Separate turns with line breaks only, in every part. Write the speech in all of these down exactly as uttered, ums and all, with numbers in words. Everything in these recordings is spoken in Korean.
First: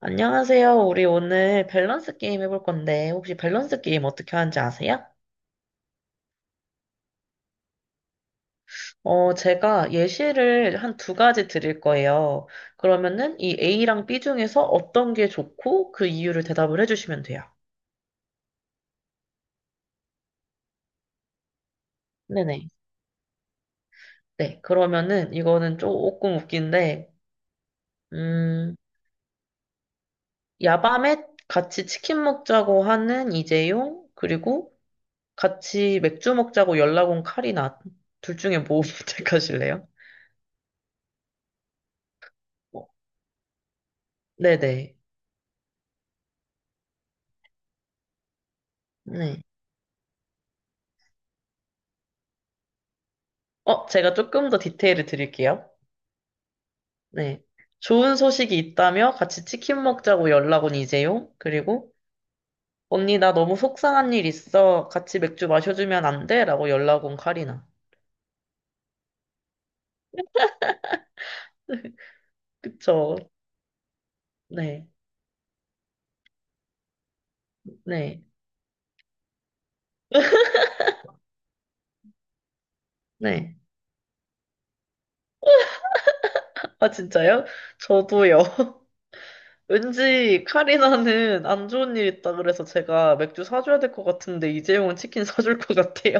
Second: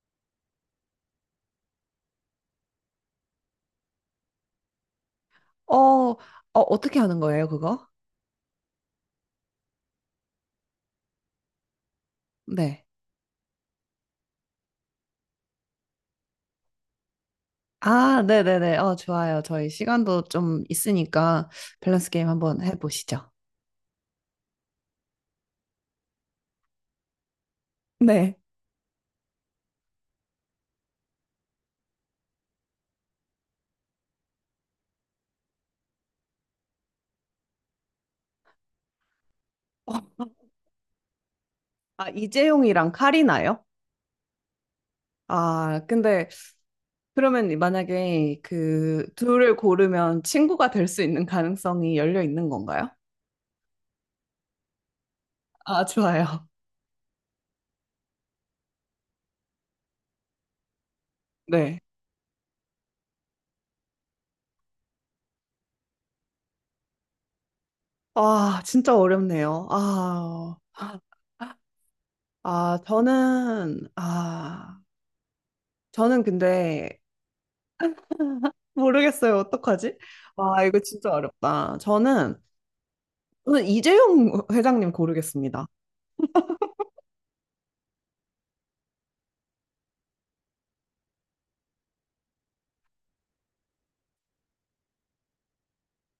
안녕하세요. 우리 오늘 밸런스 게임 해볼 건데, 혹시 밸런스 게임 어떻게 하는지 아세요?
어, 어, 어떻게 하는 거예요, 그거?
어, 제가 예시를 한 두 가지 드릴 거예요.
네.
그러면은 이 A랑 B 중에서 어떤 게 좋고 그 이유를 대답을 해주시면 돼요.
아, 네네네. 어, 좋아요. 저희 시간도 좀 있으니까 밸런스 게임 한번
네네.
해보시죠.
네. 그러면은 이거는 조금 웃긴데,
네.
음, 야밤에 같이 치킨 먹자고 하는 이재용, 그리고 같이 맥주 먹자고 연락 온 카리나, 둘 중에 뭐 선택하실래요?
어, 아,
어,
이재용이랑 카리나요?
네네.
아, 근데 그러면 만약에 그
네.
둘을 고르면 친구가 될 수 있는 가능성이 열려 있는 건가요?
어, 제가 조금 더 디테일을 드릴게요.
아, 좋아요.
네. 좋은 소식이 있다며 같이 치킨 먹자고 연락 온 이재용.
네.
그리고 언니 나 너무 속상한 일 있어. 같이 맥주 마셔주면 안 돼? 라고 연락 온 카리나.
아, 진짜 어렵네요. 아, 아,
그쵸.
저는, 아,
네.
저는 근데
네.
모르겠어요. 어떡하지? 와, 이거 진짜 어렵다. 저는,
네.
저는 이재용 회장님 고르겠습니다.
아, 진짜요? 저도요. 왠지 카리나는 안 좋은 일 있다 그래서 제가 맥주 사줘야 될 것 같은데 이재용은 치킨 사줄 것 같아요.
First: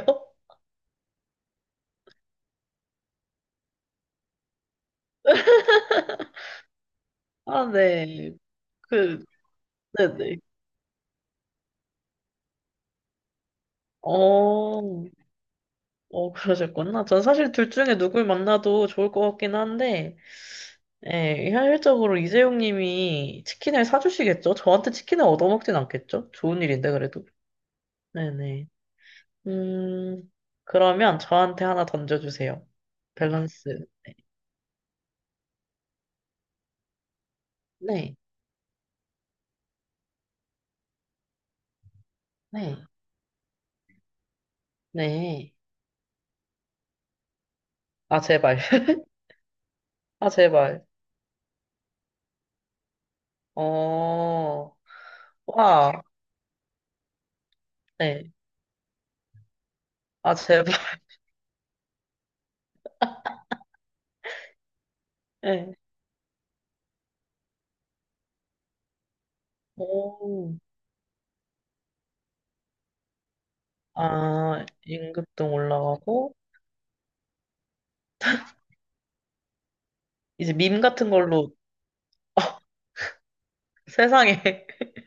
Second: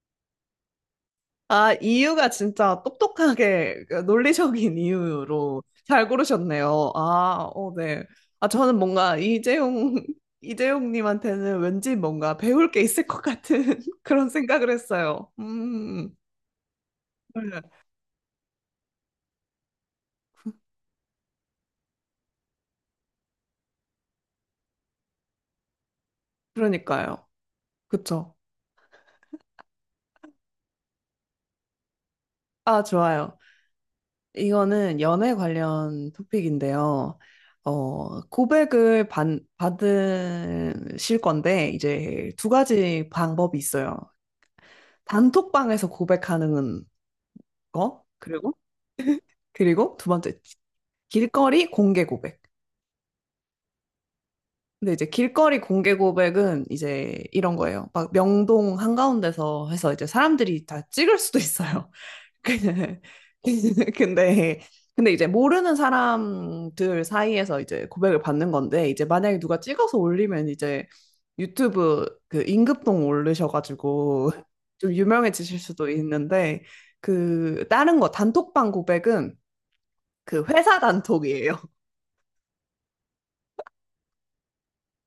아, 이유가 진짜 똑똑하게 그 논리적인 이유로 잘 고르셨네요. 아,
아,
어, 네.
네.
아, 저는 뭔가
그,
이재용,
네네.
이재용님한테는 왠지 뭔가 배울 게 있을 것 같은 그런 생각을
어,
했어요. 음,
어, 그러셨구나. 전 사실
네.
둘 중에 누굴 만나도 좋을 것 같긴 한데, 예, 현실적으로 이재용 님이 치킨을 사주시겠죠? 저한테 치킨을 얻어먹진 않겠죠? 좋은 일인데,
그러니까요.
그래도.
그쵸.
네네. 음, 그러면 저한테 하나 던져주세요.
아, 좋아요.
밸런스.
이거는 연애 관련 토픽인데요.
네,
어, 고백을 받, 받으실 건데, 이제 두
네,
가지 방법이 있어요.
네.
단톡방에서 고백하는 거,
아,
그리고,
제발.
그리고 두
아,
번째,
제발.
길거리 공개 고백.
어,
근데 이제 길거리 공개
와,
고백은 이제 이런 거예요. 막
네.
명동 한가운데서 해서 이제
아,
사람들이
제발.
다 찍을 수도 있어요. 근데 근데 근데 이제
네.
모르는 사람들 사이에서 이제 고백을 받는 건데 이제 만약에 누가 찍어서 올리면
오,
이제 유튜브 그임급동 올르셔가지고
아,
좀
임금동
유명해지실 수도
올라가고,
있는데 그 다른 거 단톡방 고백은 그
이제
회사
밈 같은 걸로.
단톡이에요.
세상에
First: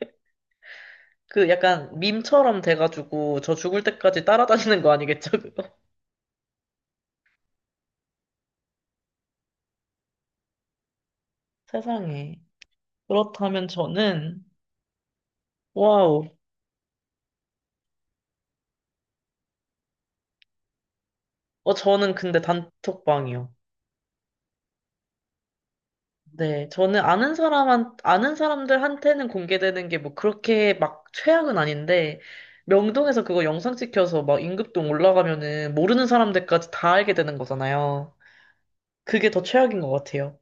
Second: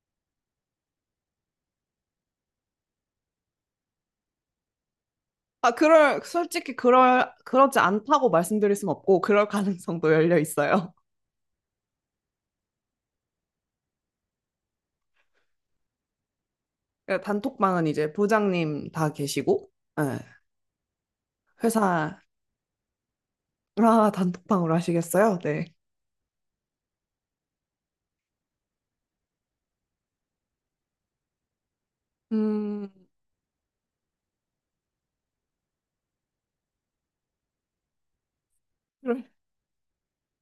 그 약간 밈처럼 돼가지고 저 죽을 때까지 따라다니는 거 아니겠죠, 그거?
아, 그럴 솔직히 그럴 그렇지 않다고 말씀드릴 순 없고 그럴 가능성도 열려 있어요.
세상에. 그렇다면 저는 와우.
단톡방은 이제 부장님 다 계시고 예,
어 저는
회사,
근데 단톡방이요.
아, 단톡방으로 하시겠어요? 네.
네, 저는 아는 사람한 아는 사람들한테는 공개되는 게 뭐 그렇게 막 최악은 아닌데
음,
명동에서 그거 영상 찍혀서 막 임금동 올라가면은 모르는 사람들까지 다 알게 되는 거잖아요.
그럼
그게 더 최악인 것 같아요.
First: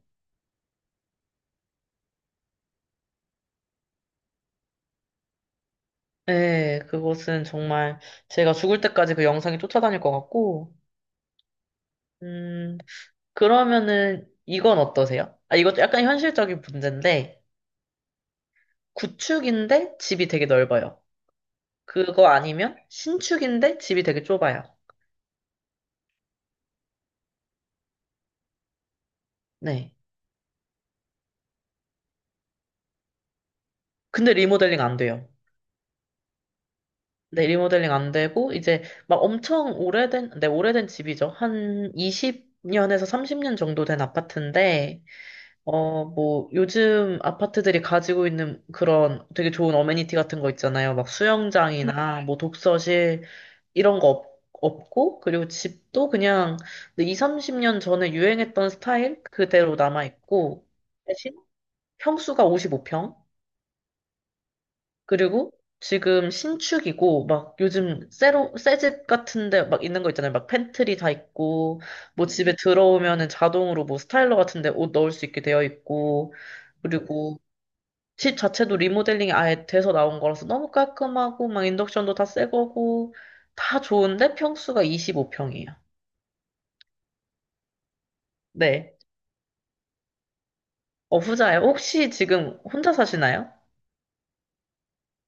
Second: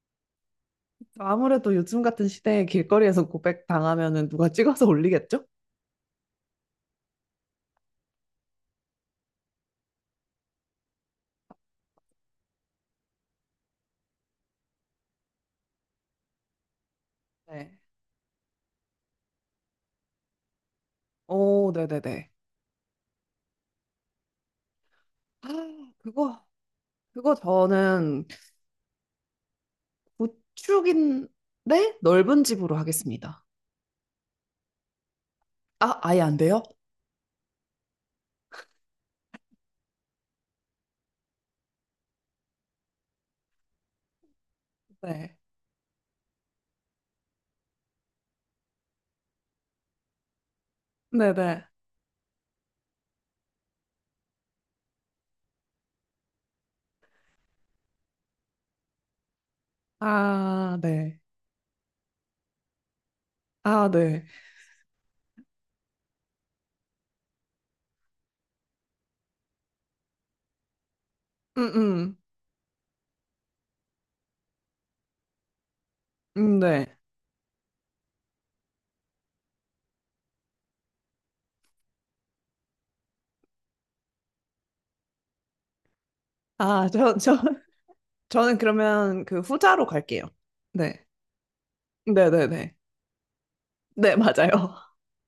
아무래도 요즘 같은 시대에 길거리에서 고백 당하면은 누가 찍어서 올리겠죠?
네, 그것은 정말 제가 죽을 때까지 그 영상이 쫓아다닐 것 같고. 음, 그러면은 이건 어떠세요? 아, 이것도 약간 현실적인 문제인데,
네.
구축인데 집이 되게 넓어요.
오,
그거
네네네.
아니면 신축인데 집이 되게 좁아요.
아, 그거, 그거 저는
네.
구축인데 넓은 집으로 하겠습니다.
근데 리모델링 안 돼요.
아, 아예 안 돼요?
네, 리모델링 안 되고, 이제 막 엄청 오래된, 네, 오래된 집이죠. 한 이십 년에서 삼십 년 정도 된 아파트인데,
네.
어, 뭐, 요즘 아파트들이 가지고 있는 그런 되게 좋은 어메니티 같은 거 있잖아요. 막
네네.
수영장이나 뭐 독서실 이런 거 없, 없고, 그리고 집도 그냥 이십, 삼십 년 전에 유행했던 스타일 그대로 남아있고,
아, 네.
대신 평수가 오십오 평,
아, 네.
그리고 지금 신축이고, 막 요즘 새로, 새집 같은데 막 있는 거 있잖아요. 막 팬트리 다
음,
있고,
음.
뭐 집에 들어오면은 자동으로 뭐 스타일러 같은데 옷 넣을 수 있게 되어 있고,
음, 네.
그리고 집 자체도 리모델링이 아예 돼서 나온 거라서 너무 깔끔하고 막 인덕션도 다 새 거고 다 좋은데 평수가 이십오 평이에요.
아, 저, 저, 저는
네.
그러면 그 후자로 갈게요. 네.
어, 후자예요. 혹시 지금
네네네.
혼자 사시나요?
네, 맞아요.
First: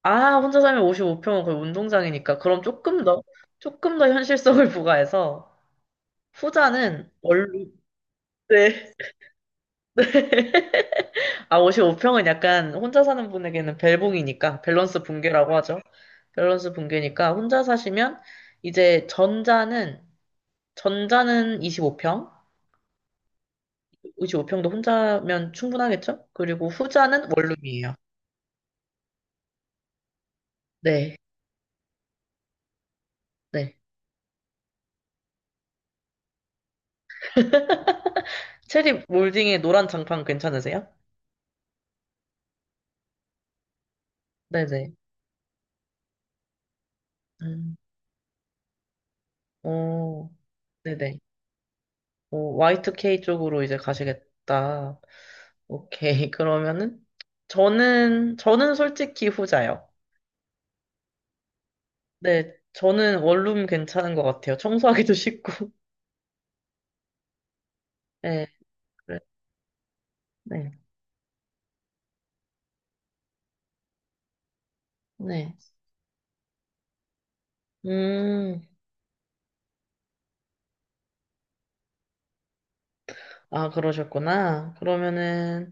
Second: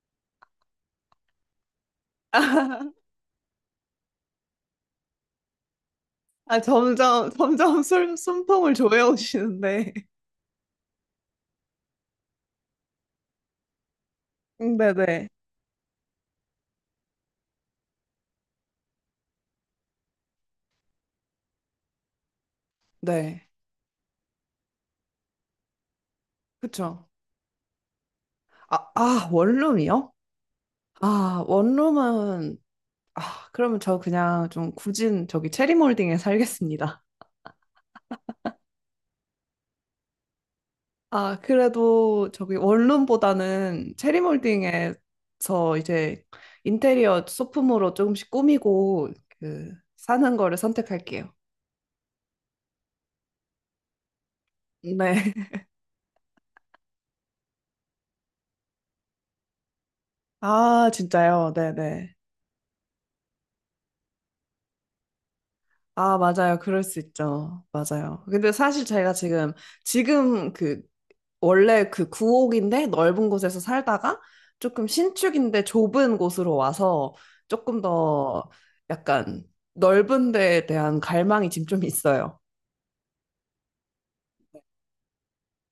아, 혼자 살면 오십오 평은 거의 운동장이니까 그럼 조금 더 조금 더 현실성을 부과해서
아,
후자는
점점,
원룸.
점점 술, 숨통을
네.
조여오시는데.
아, 오십오 평은 약간 혼자 사는 분에게는 벨붕이니까 밸런스
네네.
붕괴라고 하죠. 밸런스 붕괴니까 혼자 사시면 이제 전자는 전자는 이십오 평.
네.
오십오 평도 혼자면 충분하겠죠? 그리고
그쵸.
후자는 원룸이에요.
아, 아, 원룸이요?
네,
아, 원룸은, 아,
네.
그러면 저 그냥 좀 굳은 저기 체리몰딩에 살겠습니다.
체리 몰딩의 노란 장판 괜찮으세요?
아, 그래도 저기 원룸보다는
네네.
체리몰딩에서 이제 인테리어
음,
소품으로 조금씩 꾸미고 그
오,
사는 거를
네네.
선택할게요.
오, 와이 투 케이 쪽으로 이제 가시겠다.
네.
오케이. 그러면은, 저는, 저는 솔직히 후자요.
아, 진짜요? 네네.
네, 저는 원룸 괜찮은 것 같아요. 청소하기도 쉽고.
아, 맞아요. 그럴 수 있죠. 맞아요.
네,
근데 사실 저희가
그래,
지금, 지금
네,
그, 원래 그 구옥인데 넓은 곳에서 살다가 조금
네.
신축인데 좁은 곳으로 와서 조금 더
음,
약간 넓은 데에 대한 갈망이 지금 좀 있어요.
아, 그러셨구나. 그러면은,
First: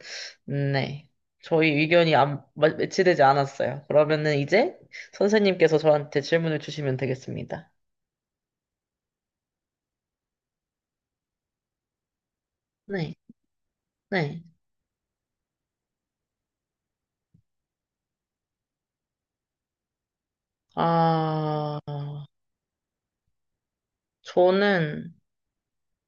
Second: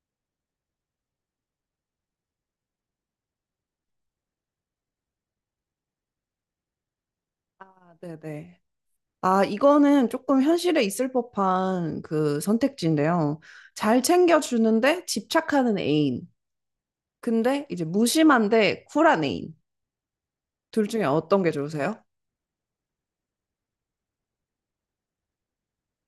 음, 네. 저희 의견이 안, 마- 매치되지 않았어요. 그러면은 이제 선생님께서 저한테 질문을 주시면 되겠습니다.
아, 네네. 아, 이거는 조금 현실에 있을 법한 그
네,
선택지인데요. 잘
네.
챙겨주는데 집착하는 애인. 근데 이제 무심한데 쿨한 애인. 둘 중에 어떤 게
아,
좋으세요?
저는,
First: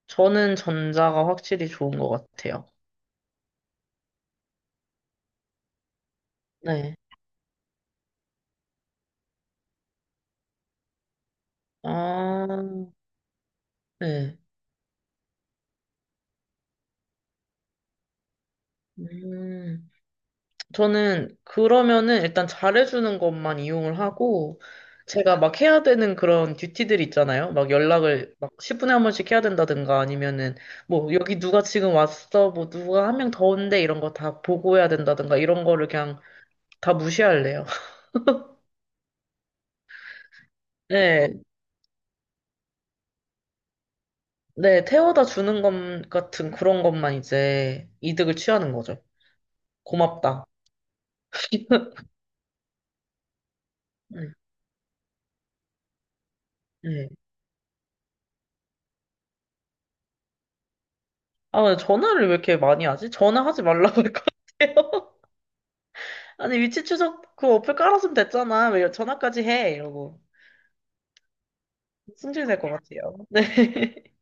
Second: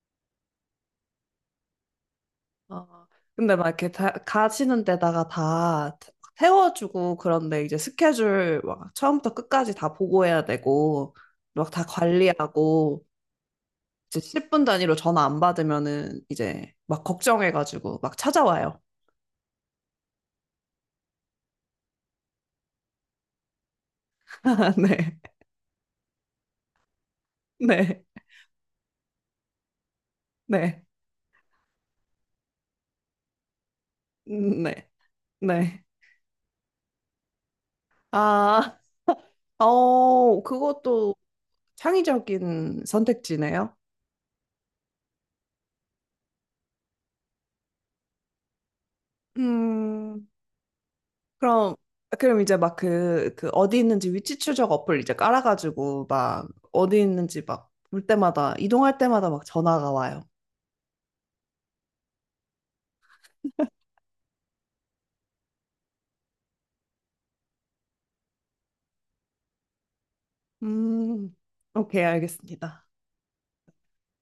저는 전자가 확실히 좋은 것 같아요.
어, 근데 막 이렇게 다, 가시는 데다가 다 태-
네.
태워주고 그런데 이제 스케줄 막 처음부터 끝까지 다 보고해야 되고 막 다
아,
관리하고 이제
네.
십 분 단위로 전화 안 받으면은 이제 막 걱정해가지고 막 찾아와요.
음. 저는 그러면은 일단 잘해주는 것만 이용을 하고,
네,
제가 막 해야 되는 그런 듀티들 있잖아요. 막
네,
연락을 막 십 분에 한 번씩 해야 된다든가 아니면은
네,
뭐 여기 누가 지금 왔어, 뭐 누가 한 명 더 온대 이런 거 다
음,
보고해야
네,
된다든가 이런
네.
거를 그냥 다 무시할래요.
아, 어, 그것도
네,
창의적인 선택지네요.
네, 태워다 주는 것 같은 그런 것만 이제 이득을 취하는 거죠.
음,
고맙다.
그럼 그럼 이제 막 그 그 어디 있는지
네.
위치 추적 어플 이제 깔아가지고 막 어디
네.
있는지 막 볼 때마다 이동할 때마다 막 전화가 와요.
아, 근데 전화를 왜 이렇게 많이 하지? 전화하지 말라고 할 것 같아요. 아니, 위치 추적 그 어플 깔았으면 됐잖아. 왜 전화까지 해? 이러고.
음, 오케이
승질 낼 것
알겠습니다.
같아요. 네.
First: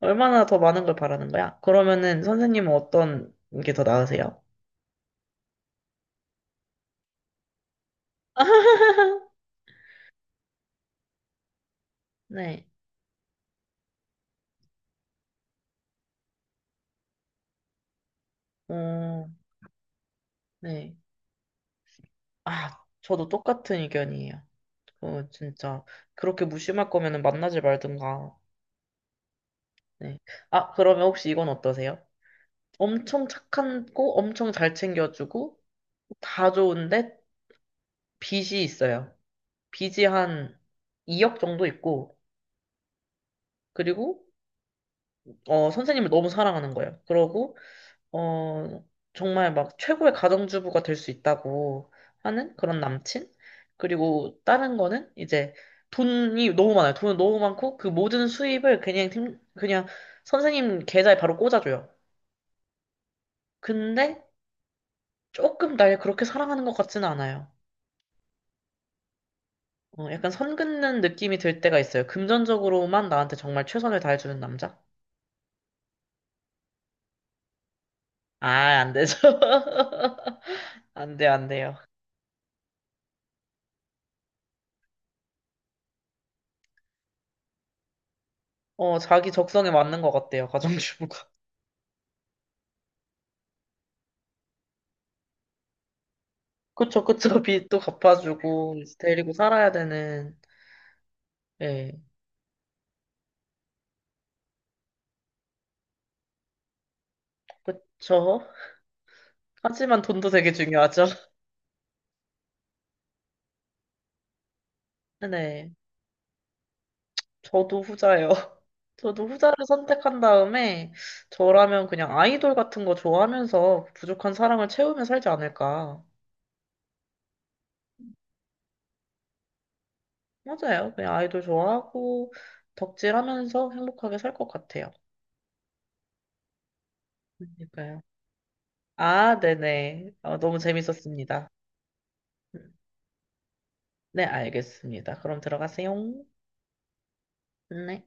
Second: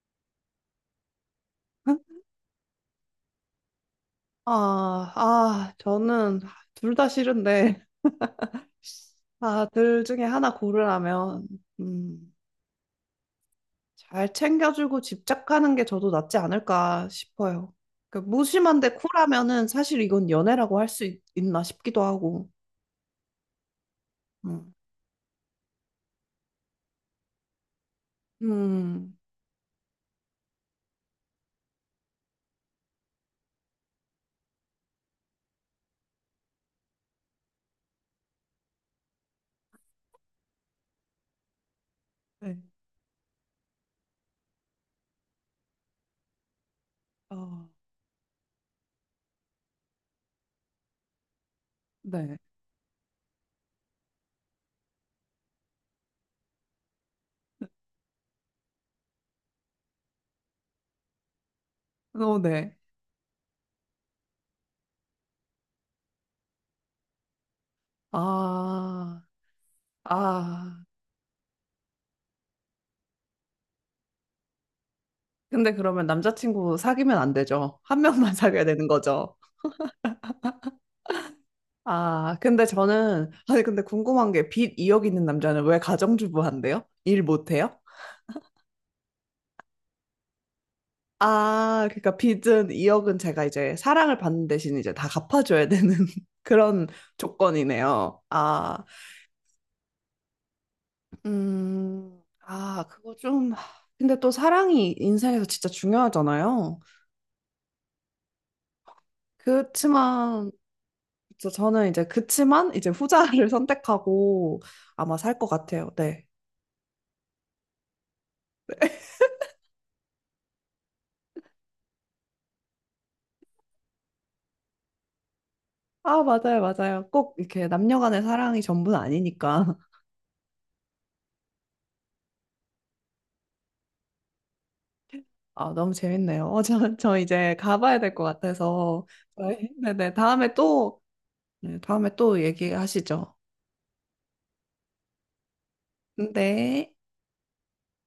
얼마나 더 많은 걸 바라는 거야? 그러면은 선생님은 어떤 게 더 나으세요?
아, 아, 저는 둘 다 싫은데, 아, 둘 중에 하나 고르라면, 음,
네.
잘 챙겨주고 집착하는 게 저도 낫지 않을까 싶어요. 그 무심한데
어,
쿨하면은 사실 이건 연애라고 할
네.
수 있나 싶기도 하고.
아, 저도 똑같은 의견이에요.
음,
어, 진짜. 그렇게 무심할 거면은 만나지 말든가.
음,
네. 아, 그러면 혹시 이건 어떠세요? 엄청 착한 고 엄청 잘 챙겨주고, 다 좋은데, 빚이 있어요. 빚이 한 이억 정도 있고,
네.
그리고, 어, 선생님을 너무 사랑하는 거예요. 그러고,
어,
어, 정말 막 최고의 가정주부가 될 수 있다고
네.
하는 그런 남친? 그리고 다른 거는 이제 돈이 너무 많아요. 돈은 너무 많고, 그 모든 수입을 그냥, 팀- 그냥 선생님 계좌에 바로 꽂아줘요.
어, 네.
근데 조금 날 그렇게 사랑하는 것 같지는 않아요.
아,
어, 약간 선
아.
긋는 느낌이 들 때가 있어요. 금전적으로만 나한테 정말 최선을 다해주는 남자?
근데 그러면 남자친구 사귀면 안 되죠. 한 명만
아,
사귀어야 되는
안 되죠.
거죠.
안 돼, 안 돼요.
아, 근데 저는, 아니, 근데 궁금한 게 빚 이 억 있는 남자는 왜 가정주부 한대요? 일 못해요?
어, 자기 적성에 맞는 것 같아요, 가정주부가.
아, 그러니까 빚은 이 억은 제가 이제 사랑을 받는 대신 이제 다 갚아줘야 되는 그런
그쵸, 그쵸. 빚도
조건이네요.
갚아주고,
아,
이제 데리고 살아야 되는, 예,
음, 아, 그거 좀. 근데 또 사랑이 인생에서 진짜 중요하잖아요.
그쵸. 하지만 돈도
그렇지만
되게 중요하죠.
저- 저는 이제 그치만 이제 후자를 선택하고 아마 살 것
네,
같아요. 네.
저도 후자예요. 저도 후자를 선택한 다음에, 저라면 그냥 아이돌 같은 거 좋아하면서 부족한 사랑을 채우며 살지 않을까.
아, 맞아요, 맞아요. 꼭 이렇게 남녀 간의 사랑이 전부는 아니니까.
맞아요. 그냥 아이돌 좋아하고, 덕질하면서 행복하게 살 것 같아요.
아, 너무 재밌네요. 어, 저, 저 이제 가봐야
그러니까요.
될 것 같아서.
아,
저희-
네네.
네네.
어,
다음에
너무
또,
재밌었습니다.
네, 다음에 또 얘기하시죠.
네, 알겠습니다. 그럼 들어가세요.
네.
네.